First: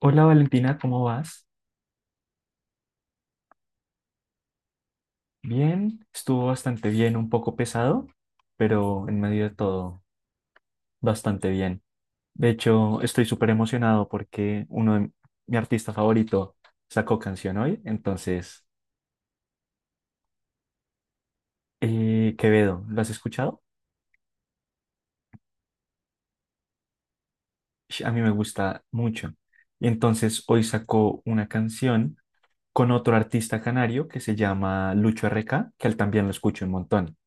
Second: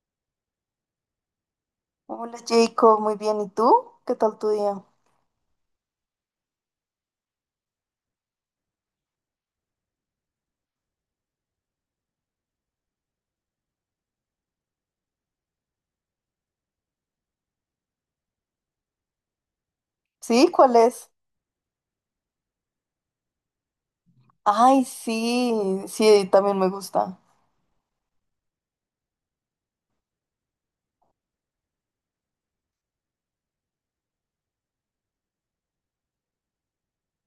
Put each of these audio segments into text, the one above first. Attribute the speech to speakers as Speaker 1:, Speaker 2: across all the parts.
Speaker 1: Hola Valentina, ¿cómo vas?
Speaker 2: Hola Jacob, muy bien. ¿Y tú? ¿Qué tal tu día?
Speaker 1: Bien, estuvo bastante bien, un poco pesado, pero en medio de todo, bastante bien. De hecho, estoy súper emocionado porque uno de mi artista favorito sacó canción hoy, entonces,
Speaker 2: ¿Sí? ¿Cuál es?
Speaker 1: Quevedo, ¿lo has escuchado?
Speaker 2: Ay, sí, sí, también me gusta.
Speaker 1: A mí me gusta mucho. Y entonces hoy sacó una canción con otro artista canario que se llama Lucho RK, que él también lo escucho un montón.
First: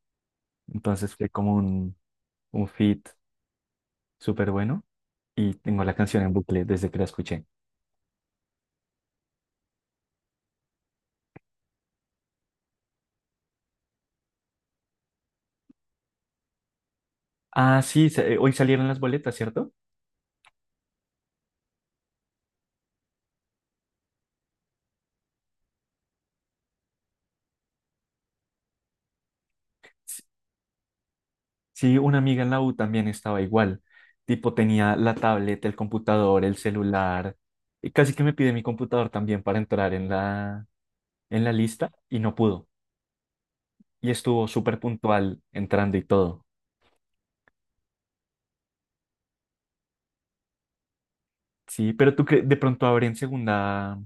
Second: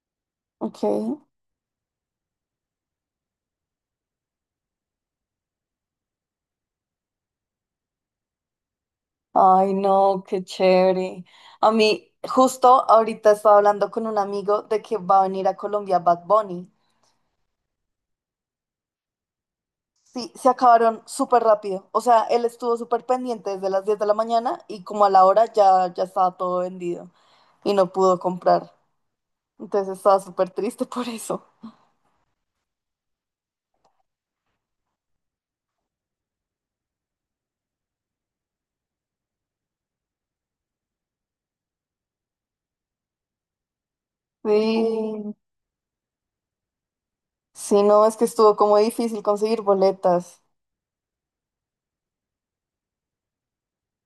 Speaker 2: Ok.
Speaker 1: Entonces fue como un feat súper bueno. Y tengo la canción en bucle desde que la escuché.
Speaker 2: Ay, no, qué chévere. A mí, justo ahorita estaba hablando con un amigo de que va a venir a Colombia Bad Bunny.
Speaker 1: Ah, sí, hoy salieron las boletas, ¿cierto?
Speaker 2: Sí, se acabaron súper rápido. O sea, él estuvo súper pendiente desde las 10 de la mañana y como a la hora ya estaba todo vendido y no pudo comprar. Entonces estaba
Speaker 1: S-
Speaker 2: súper triste por eso.
Speaker 1: Sí, una amiga en la U también estaba igual. Tipo, tenía la tablet, el computador, el celular. Y casi que me pide mi computador también para entrar en la lista y no pudo. Y estuvo súper
Speaker 2: Sí.
Speaker 1: puntual entrando y todo.
Speaker 2: Sí, no, es que estuvo como difícil conseguir boletas.
Speaker 1: Sí, pero tú que de pronto abren segunda,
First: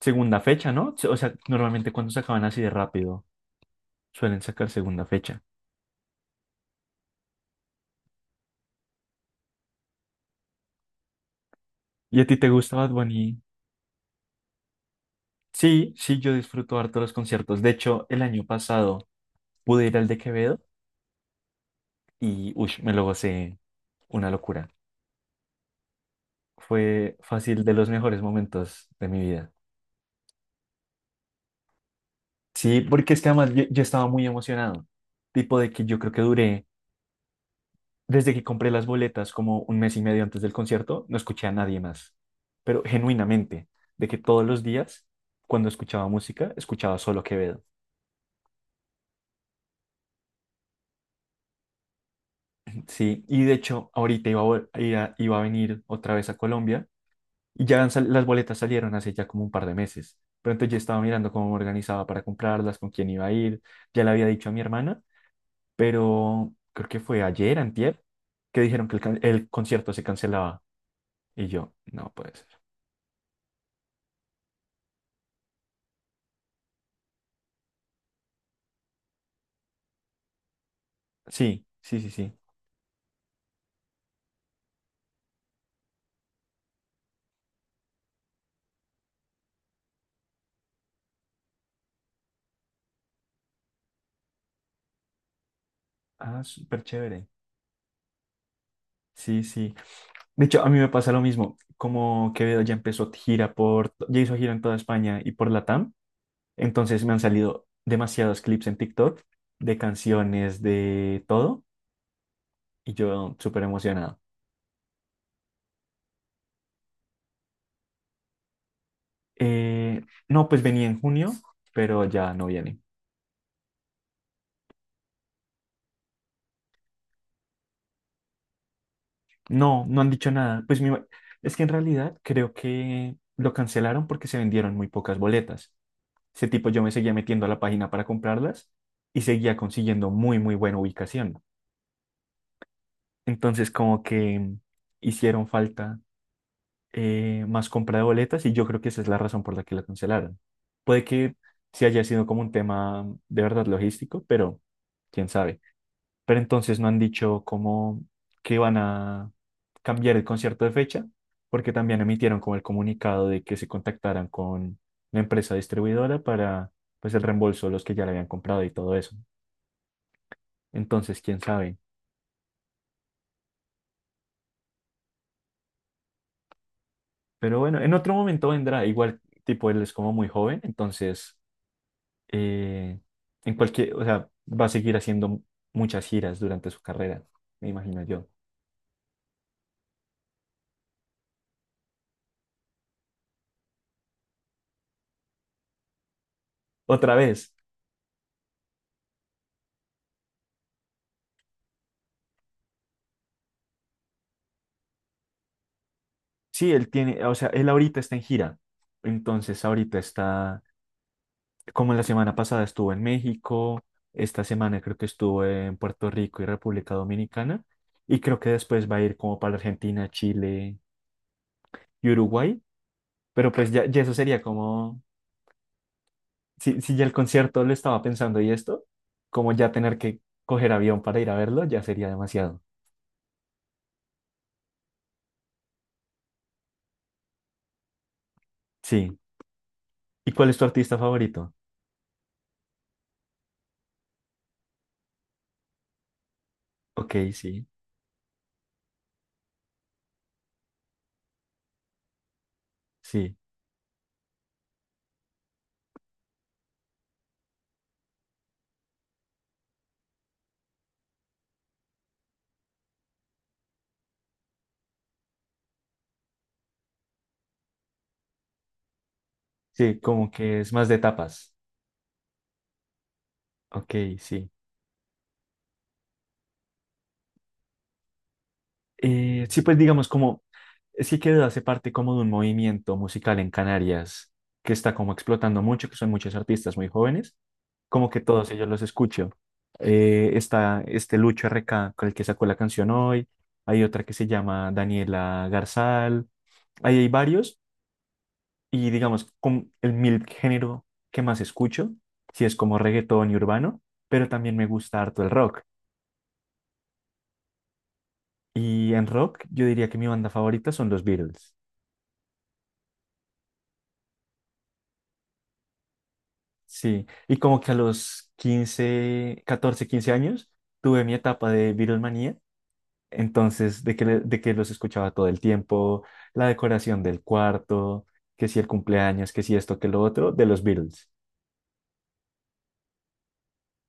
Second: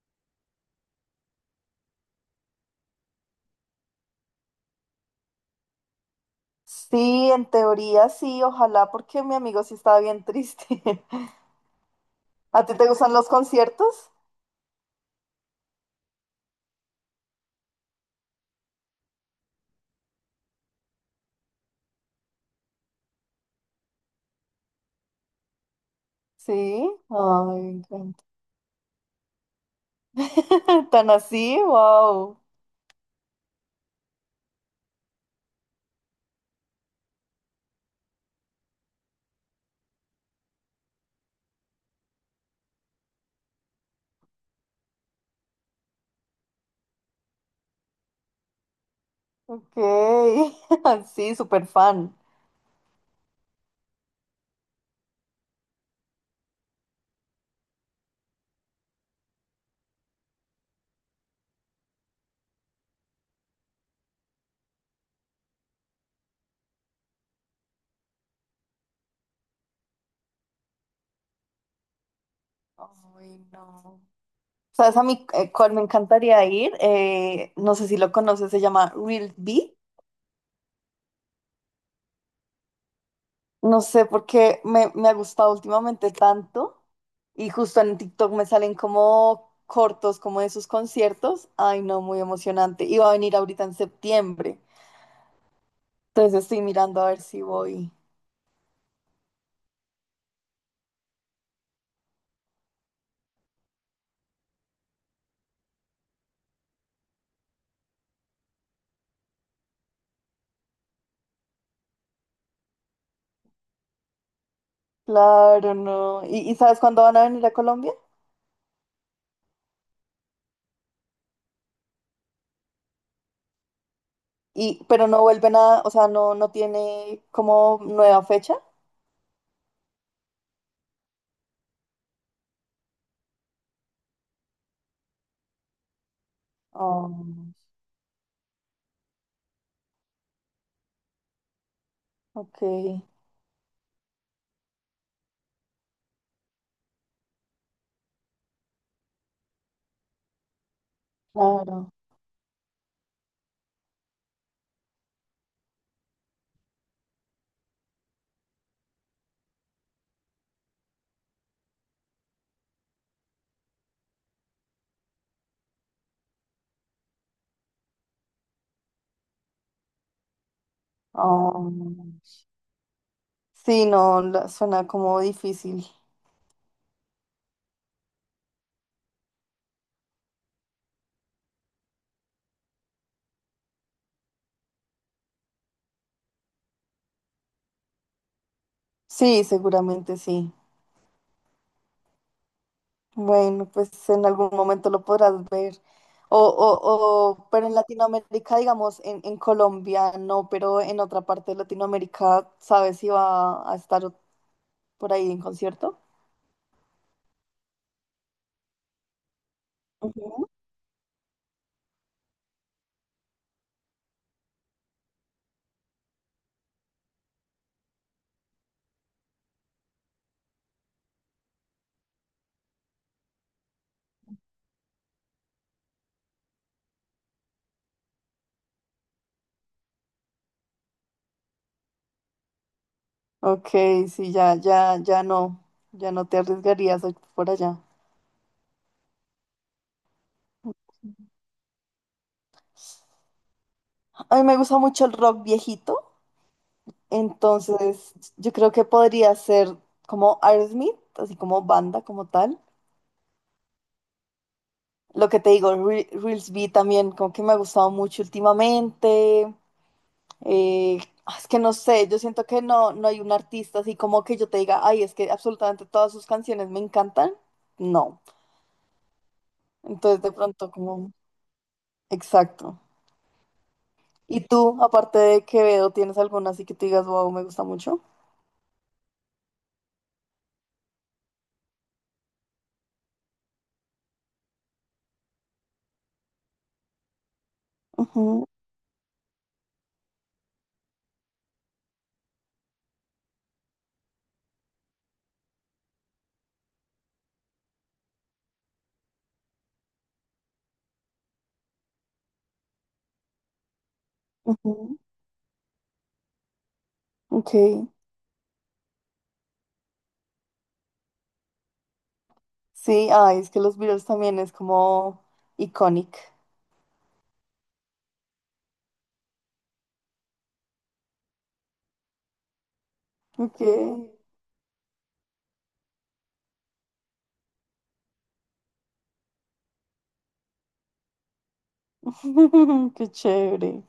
Speaker 1: segunda fecha, ¿no? O sea, normalmente cuando se acaban así de rápido, suelen sacar segunda fecha.
Speaker 2: Sí, en teoría sí, ojalá, porque mi amigo sí estaba bien triste.
Speaker 1: ¿Y a ti te
Speaker 2: ¿A ti
Speaker 1: gusta
Speaker 2: te
Speaker 1: Bad
Speaker 2: gustan los
Speaker 1: Bunny?
Speaker 2: conciertos?
Speaker 1: Sí, sí, yo disfruto harto los conciertos. De hecho, el año pasado pude ir al de Quevedo y uy, me lo gocé una locura.
Speaker 2: Sí.
Speaker 1: Fue
Speaker 2: Ay,
Speaker 1: fácil
Speaker 2: me
Speaker 1: de los mejores
Speaker 2: encanta.
Speaker 1: momentos de mi vida.
Speaker 2: ¿Tan así? Wow.
Speaker 1: Sí, porque es que además yo estaba muy emocionado. Tipo de que yo creo que duré, desde que compré las boletas, como un mes y medio antes del concierto, no escuché a nadie más. Pero genuinamente, de que todos los días, cuando escuchaba música, escuchaba solo Quevedo.
Speaker 2: Ok. Sí, súper fan.
Speaker 1: Sí, y de hecho, ahorita iba a venir otra vez a Colombia. Y las boletas salieron hace ya como un par de meses. Pero entonces yo estaba mirando cómo me organizaba para comprarlas, con quién iba a ir. Ya le había dicho a mi hermana, pero creo que fue ayer, antier, que dijeron que el concierto se cancelaba. Y yo, no puede ser.
Speaker 2: Ay, no. ¿Sabes a mí cuál me encantaría ir? No sé si lo conoces, se llama Real B.
Speaker 1: Sí, sí, sí, sí.
Speaker 2: No sé por qué me ha gustado últimamente tanto y justo en TikTok me salen como cortos como de sus conciertos. Ay, no, muy emocionante. Y va a venir ahorita en septiembre.
Speaker 1: Ah,
Speaker 2: Entonces estoy
Speaker 1: súper
Speaker 2: mirando a ver
Speaker 1: chévere.
Speaker 2: si voy.
Speaker 1: Sí, sí. De hecho, a mí me pasa lo mismo. Como Quevedo ya empezó gira por, ya hizo gira en toda España y por Latam. Entonces me han salido demasiados clips en TikTok de canciones, de todo. Y yo súper emocionado.
Speaker 2: Claro, no. Y sabes cuándo van a venir a Colombia?
Speaker 1: Eh, no, pues venía en junio, pero ya no viene.
Speaker 2: Y, pero no vuelven a, o sea, no, no tiene como nueva fecha.
Speaker 1: No, no han dicho nada. Es que en realidad creo que lo cancelaron porque se vendieron muy pocas boletas. Ese tipo yo me seguía metiendo a
Speaker 2: Oh,
Speaker 1: la página para comprarlas y seguía consiguiendo muy, muy buena ubicación.
Speaker 2: ok,
Speaker 1: Entonces como que hicieron falta más compra de boletas y yo creo que esa es la razón por la que la cancelaron. Puede que sí
Speaker 2: claro.
Speaker 1: haya sido como un tema de verdad logístico, pero quién sabe. Pero entonces no han dicho cómo que van a cambiar el concierto de fecha, porque también emitieron como el comunicado de que se contactaran con la empresa distribuidora para pues el reembolso de los que ya le habían comprado y todo eso. Entonces, quién
Speaker 2: Oh.
Speaker 1: sabe.
Speaker 2: Sí, no, suena como difícil.
Speaker 1: Pero bueno, en otro momento vendrá. Igual, tipo, él es como muy joven, entonces, eh, en cualquier, o sea, va a seguir haciendo muchas giras durante su carrera, me imagino yo.
Speaker 2: Sí, seguramente sí. Bueno, pues en algún momento lo podrás ver.
Speaker 1: Otra vez.
Speaker 2: Pero en Latinoamérica, digamos, en Colombia no, pero en otra parte de Latinoamérica, ¿sabes si va a estar por ahí en concierto?
Speaker 1: Sí, él tiene, o sea, él ahorita está en gira. Entonces, ahorita
Speaker 2: Ujú.
Speaker 1: está, como la semana pasada estuvo en México, esta semana creo que estuvo en Puerto Rico y República Dominicana, y creo que después va a ir como para Argentina, Chile y Uruguay. Pero pues ya, ya eso sería como, si ya el concierto lo estaba pensando y esto, como ya tener que coger avión para ir a verlo, ya sería demasiado.
Speaker 2: Ok, sí, ya, ya, ya no te arriesgarías a ir por allá.
Speaker 1: Sí. ¿Y cuál es tu artista favorito?
Speaker 2: A mí me gusta mucho el rock viejito,
Speaker 1: Ok, sí,
Speaker 2: entonces yo creo que podría ser como Aerosmith, así como banda, como tal.
Speaker 1: sí,
Speaker 2: Lo que te digo, Reels B también, como que me ha gustado mucho últimamente. Eh, es que no sé, yo siento que no hay un artista así como que yo te diga, ay, es que absolutamente todas sus canciones me encantan. No.
Speaker 1: sí,
Speaker 2: Entonces,
Speaker 1: como
Speaker 2: de
Speaker 1: que
Speaker 2: pronto,
Speaker 1: es más de
Speaker 2: como,
Speaker 1: tapas.
Speaker 2: exacto.
Speaker 1: Ok,
Speaker 2: ¿Y
Speaker 1: sí.
Speaker 2: tú, aparte de Quevedo, tienes alguna así que te digas, wow, me gusta mucho?
Speaker 1: Sí, pues digamos como, es que Quevedo hace parte como de un movimiento musical en Canarias que está como explotando mucho, que son muchos artistas muy jóvenes, como que
Speaker 2: Ujú,
Speaker 1: todos ellos los escucho. Está este Lucho RK con el que sacó la canción hoy, hay otra que se llama Daniela Garzal, ahí hay varios y digamos con el mil género que más escucho, si es como reggaetón y urbano, pero también me
Speaker 2: ujú,
Speaker 1: gusta harto el rock.
Speaker 2: ok.
Speaker 1: Y en rock yo diría que mi banda favorita son los Beatles.
Speaker 2: Sí, ay, es que los Beatles también es como iconic.
Speaker 1: Sí, y como que a los 15, 14, 15 años tuve mi etapa de Beatlemanía,
Speaker 2: Ok.
Speaker 1: entonces de que, de que los escuchaba todo el tiempo, la decoración del cuarto, que si el cumpleaños, que si esto, que lo otro, de los Beatles.
Speaker 2: Qué chévere.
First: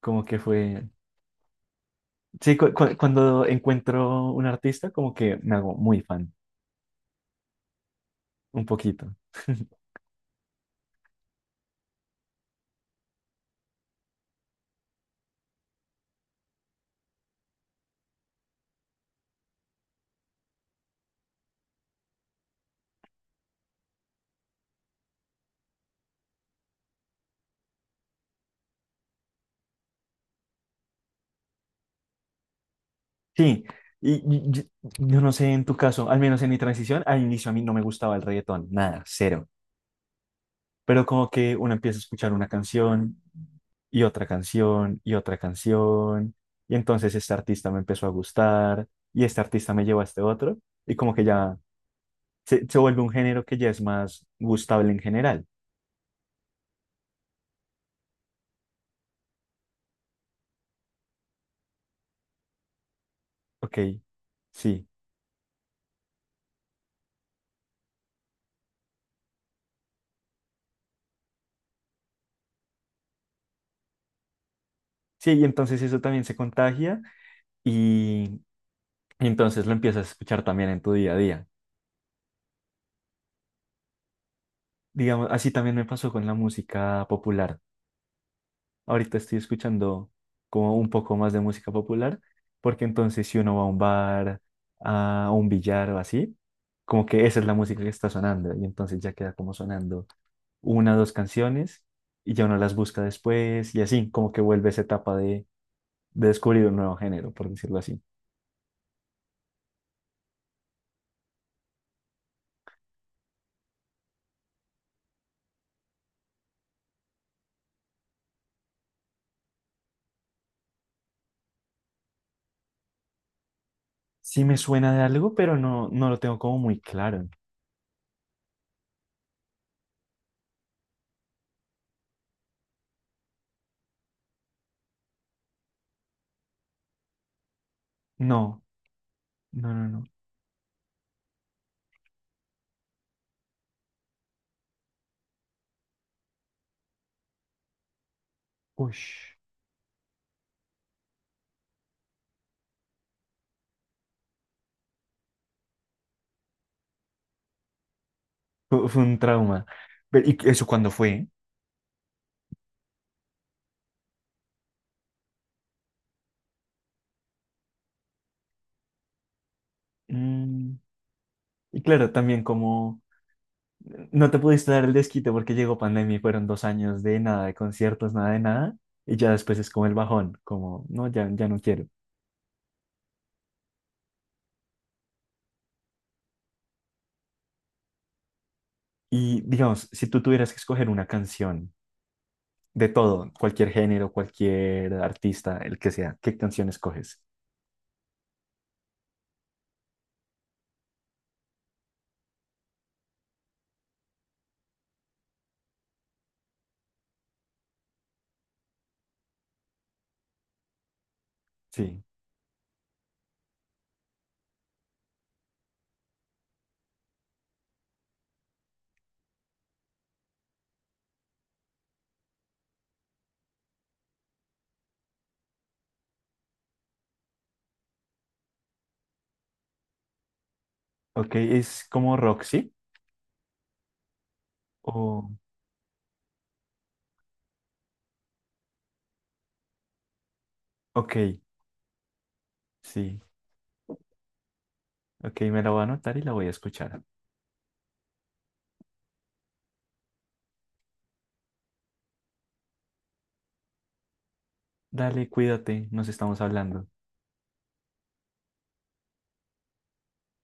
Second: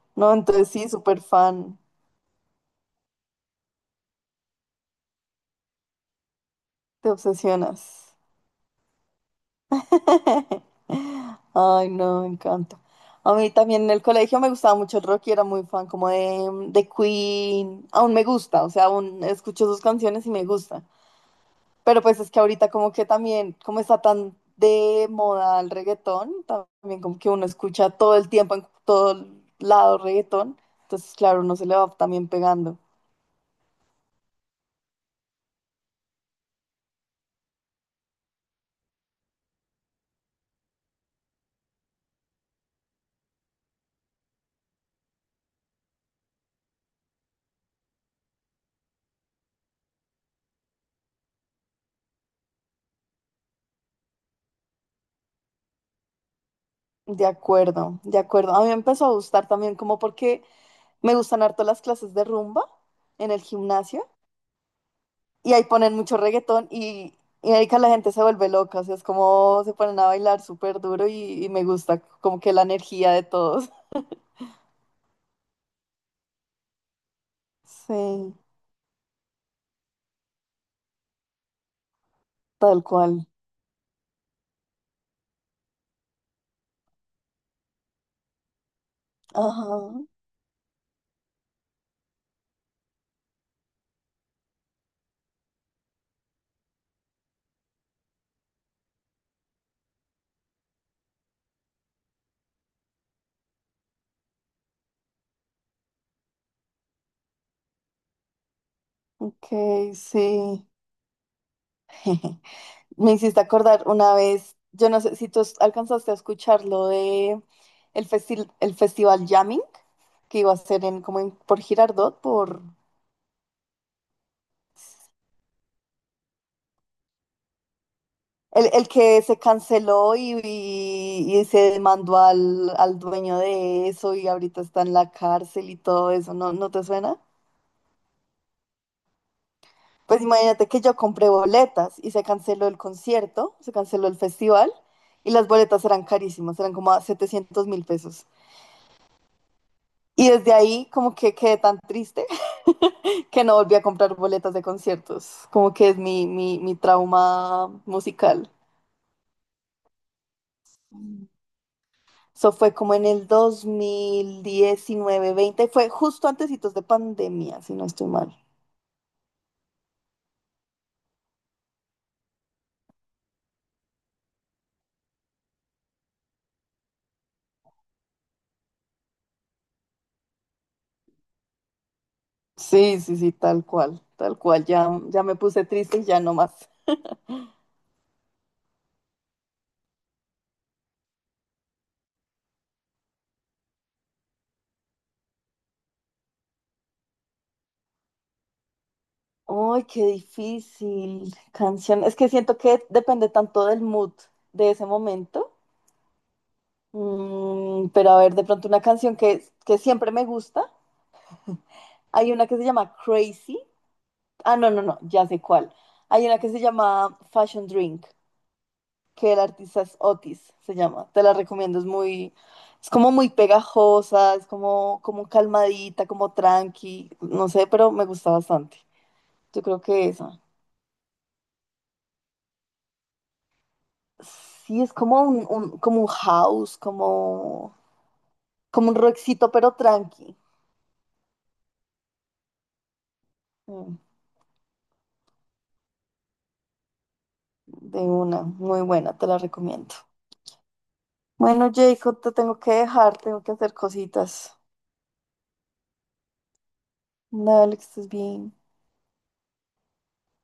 Speaker 1: Como
Speaker 2: No,
Speaker 1: que
Speaker 2: entonces
Speaker 1: fue,
Speaker 2: sí, súper fan.
Speaker 1: sí, cuando encuentro un artista, como que me hago muy fan,
Speaker 2: Te obsesionas.
Speaker 1: un poquito.
Speaker 2: Ay, no, me encanta. A mí también en el colegio me gustaba mucho el rock y era muy fan como de Queen. Aún me gusta, o sea, aún escucho sus canciones y me gusta. Pero pues es que ahorita como que también, como está tan de moda el reggaetón, también como que uno escucha todo el tiempo en todo lado reggaetón. Entonces, claro, uno se le va también pegando.
Speaker 1: Sí, y, y- y- yo no sé en tu caso, al menos en mi transición, al inicio a mí no me gustaba el reggaetón, nada. Pero como que uno empieza a escuchar una canción y otra canción y otra canción. Y entonces este artista me empezó a gustar y este artista me llevó a este otro. Y como que ya se vuelve un género que ya es más gustable en general.
Speaker 2: De acuerdo, de acuerdo. A mí me empezó a gustar también como porque me gustan harto las clases de rumba en el
Speaker 1: Ok,
Speaker 2: gimnasio.
Speaker 1: sí.
Speaker 2: Y ahí ponen mucho reggaetón y ahí que la gente se vuelve loca, o sea, es como se ponen a bailar súper duro y me gusta como que la energía de todos.
Speaker 1: Sí, y entonces eso también se contagia
Speaker 2: Sí,
Speaker 1: y entonces lo empiezas a escuchar también en tu día a día.
Speaker 2: tal cual.
Speaker 1: Digamos, así también me pasó con la música popular. Ahorita estoy
Speaker 2: Ajá,
Speaker 1: escuchando como un poco más de música popular, porque entonces si uno va a un bar, a un billar o así, como que esa es la música que está sonando y entonces ya queda como sonando una dos canciones y ya uno las busca después y así, como que vuelve esa etapa de descubrir un nuevo género, por decirlo así.
Speaker 2: ok, sí. Me hiciste acordar una vez, yo no sé si tú alcanzaste a escuchar lo de el festival Jamming que iba a ser en, como por Girardot, por,
Speaker 1: Sí me suena de algo, pero no, no lo tengo como muy claro.
Speaker 2: El que se canceló y se demandó al dueño de eso y ahorita está en la cárcel y todo eso, ¿no, no te suena?
Speaker 1: No, no, no, no.
Speaker 2: Pues imagínate que yo compré boletas y se canceló el concierto, se canceló el festival y las boletas eran carísimas, eran como a $700.000.
Speaker 1: Ush.
Speaker 2: Y desde ahí como que quedé tan triste que no volví a comprar boletas de conciertos, como que es mi, mi trauma musical.
Speaker 1: Fue un trauma. Pero, ¿y eso cuándo fue?
Speaker 2: Eso fue como en el 2019-20, fue justo antecitos de pandemia, si no estoy mal.
Speaker 1: Mm, y claro, también como no te pudiste dar el desquite porque llegó pandemia y fueron 2 años de nada, de conciertos, nada de nada. Y ya después es como el bajón, como, no, ya, ya no quiero.
Speaker 2: Sí, sí, sí, tal cual, ya, ya me puse triste y ya no más.
Speaker 1: Y digamos, si tú tuvieras que escoger una canción de todo, cualquier género, cualquier artista, el que sea, ¿qué canción escoges?
Speaker 2: Ay, qué difícil canción. Es que siento que depende tanto del mood de ese momento. Mm, pero a ver, de pronto una canción que siempre me gusta.
Speaker 1: Sí.
Speaker 2: Hay una que se llama Crazy. Ah, no, no, no, ya sé cuál. Hay una que se llama Fashion Drink. Que el artista es Otis, se llama. Te la recomiendo, es muy, es como muy pegajosa, es como, como calmadita, como tranqui, no sé, pero me gusta bastante. Yo creo que esa.
Speaker 1: Ok, es como Roxy.
Speaker 2: Sí, es como
Speaker 1: O,
Speaker 2: como un house, como, como un rockcito, pero tranqui.
Speaker 1: ok, sí.
Speaker 2: Mm,
Speaker 1: Ok, me la voy a anotar y la voy a escuchar.
Speaker 2: de una, muy buena, te la recomiendo. Bueno, Jacob, te tengo que dejar, tengo que hacer cositas.
Speaker 1: Dale, cuídate, nos estamos hablando.
Speaker 2: Dale, que estés bien.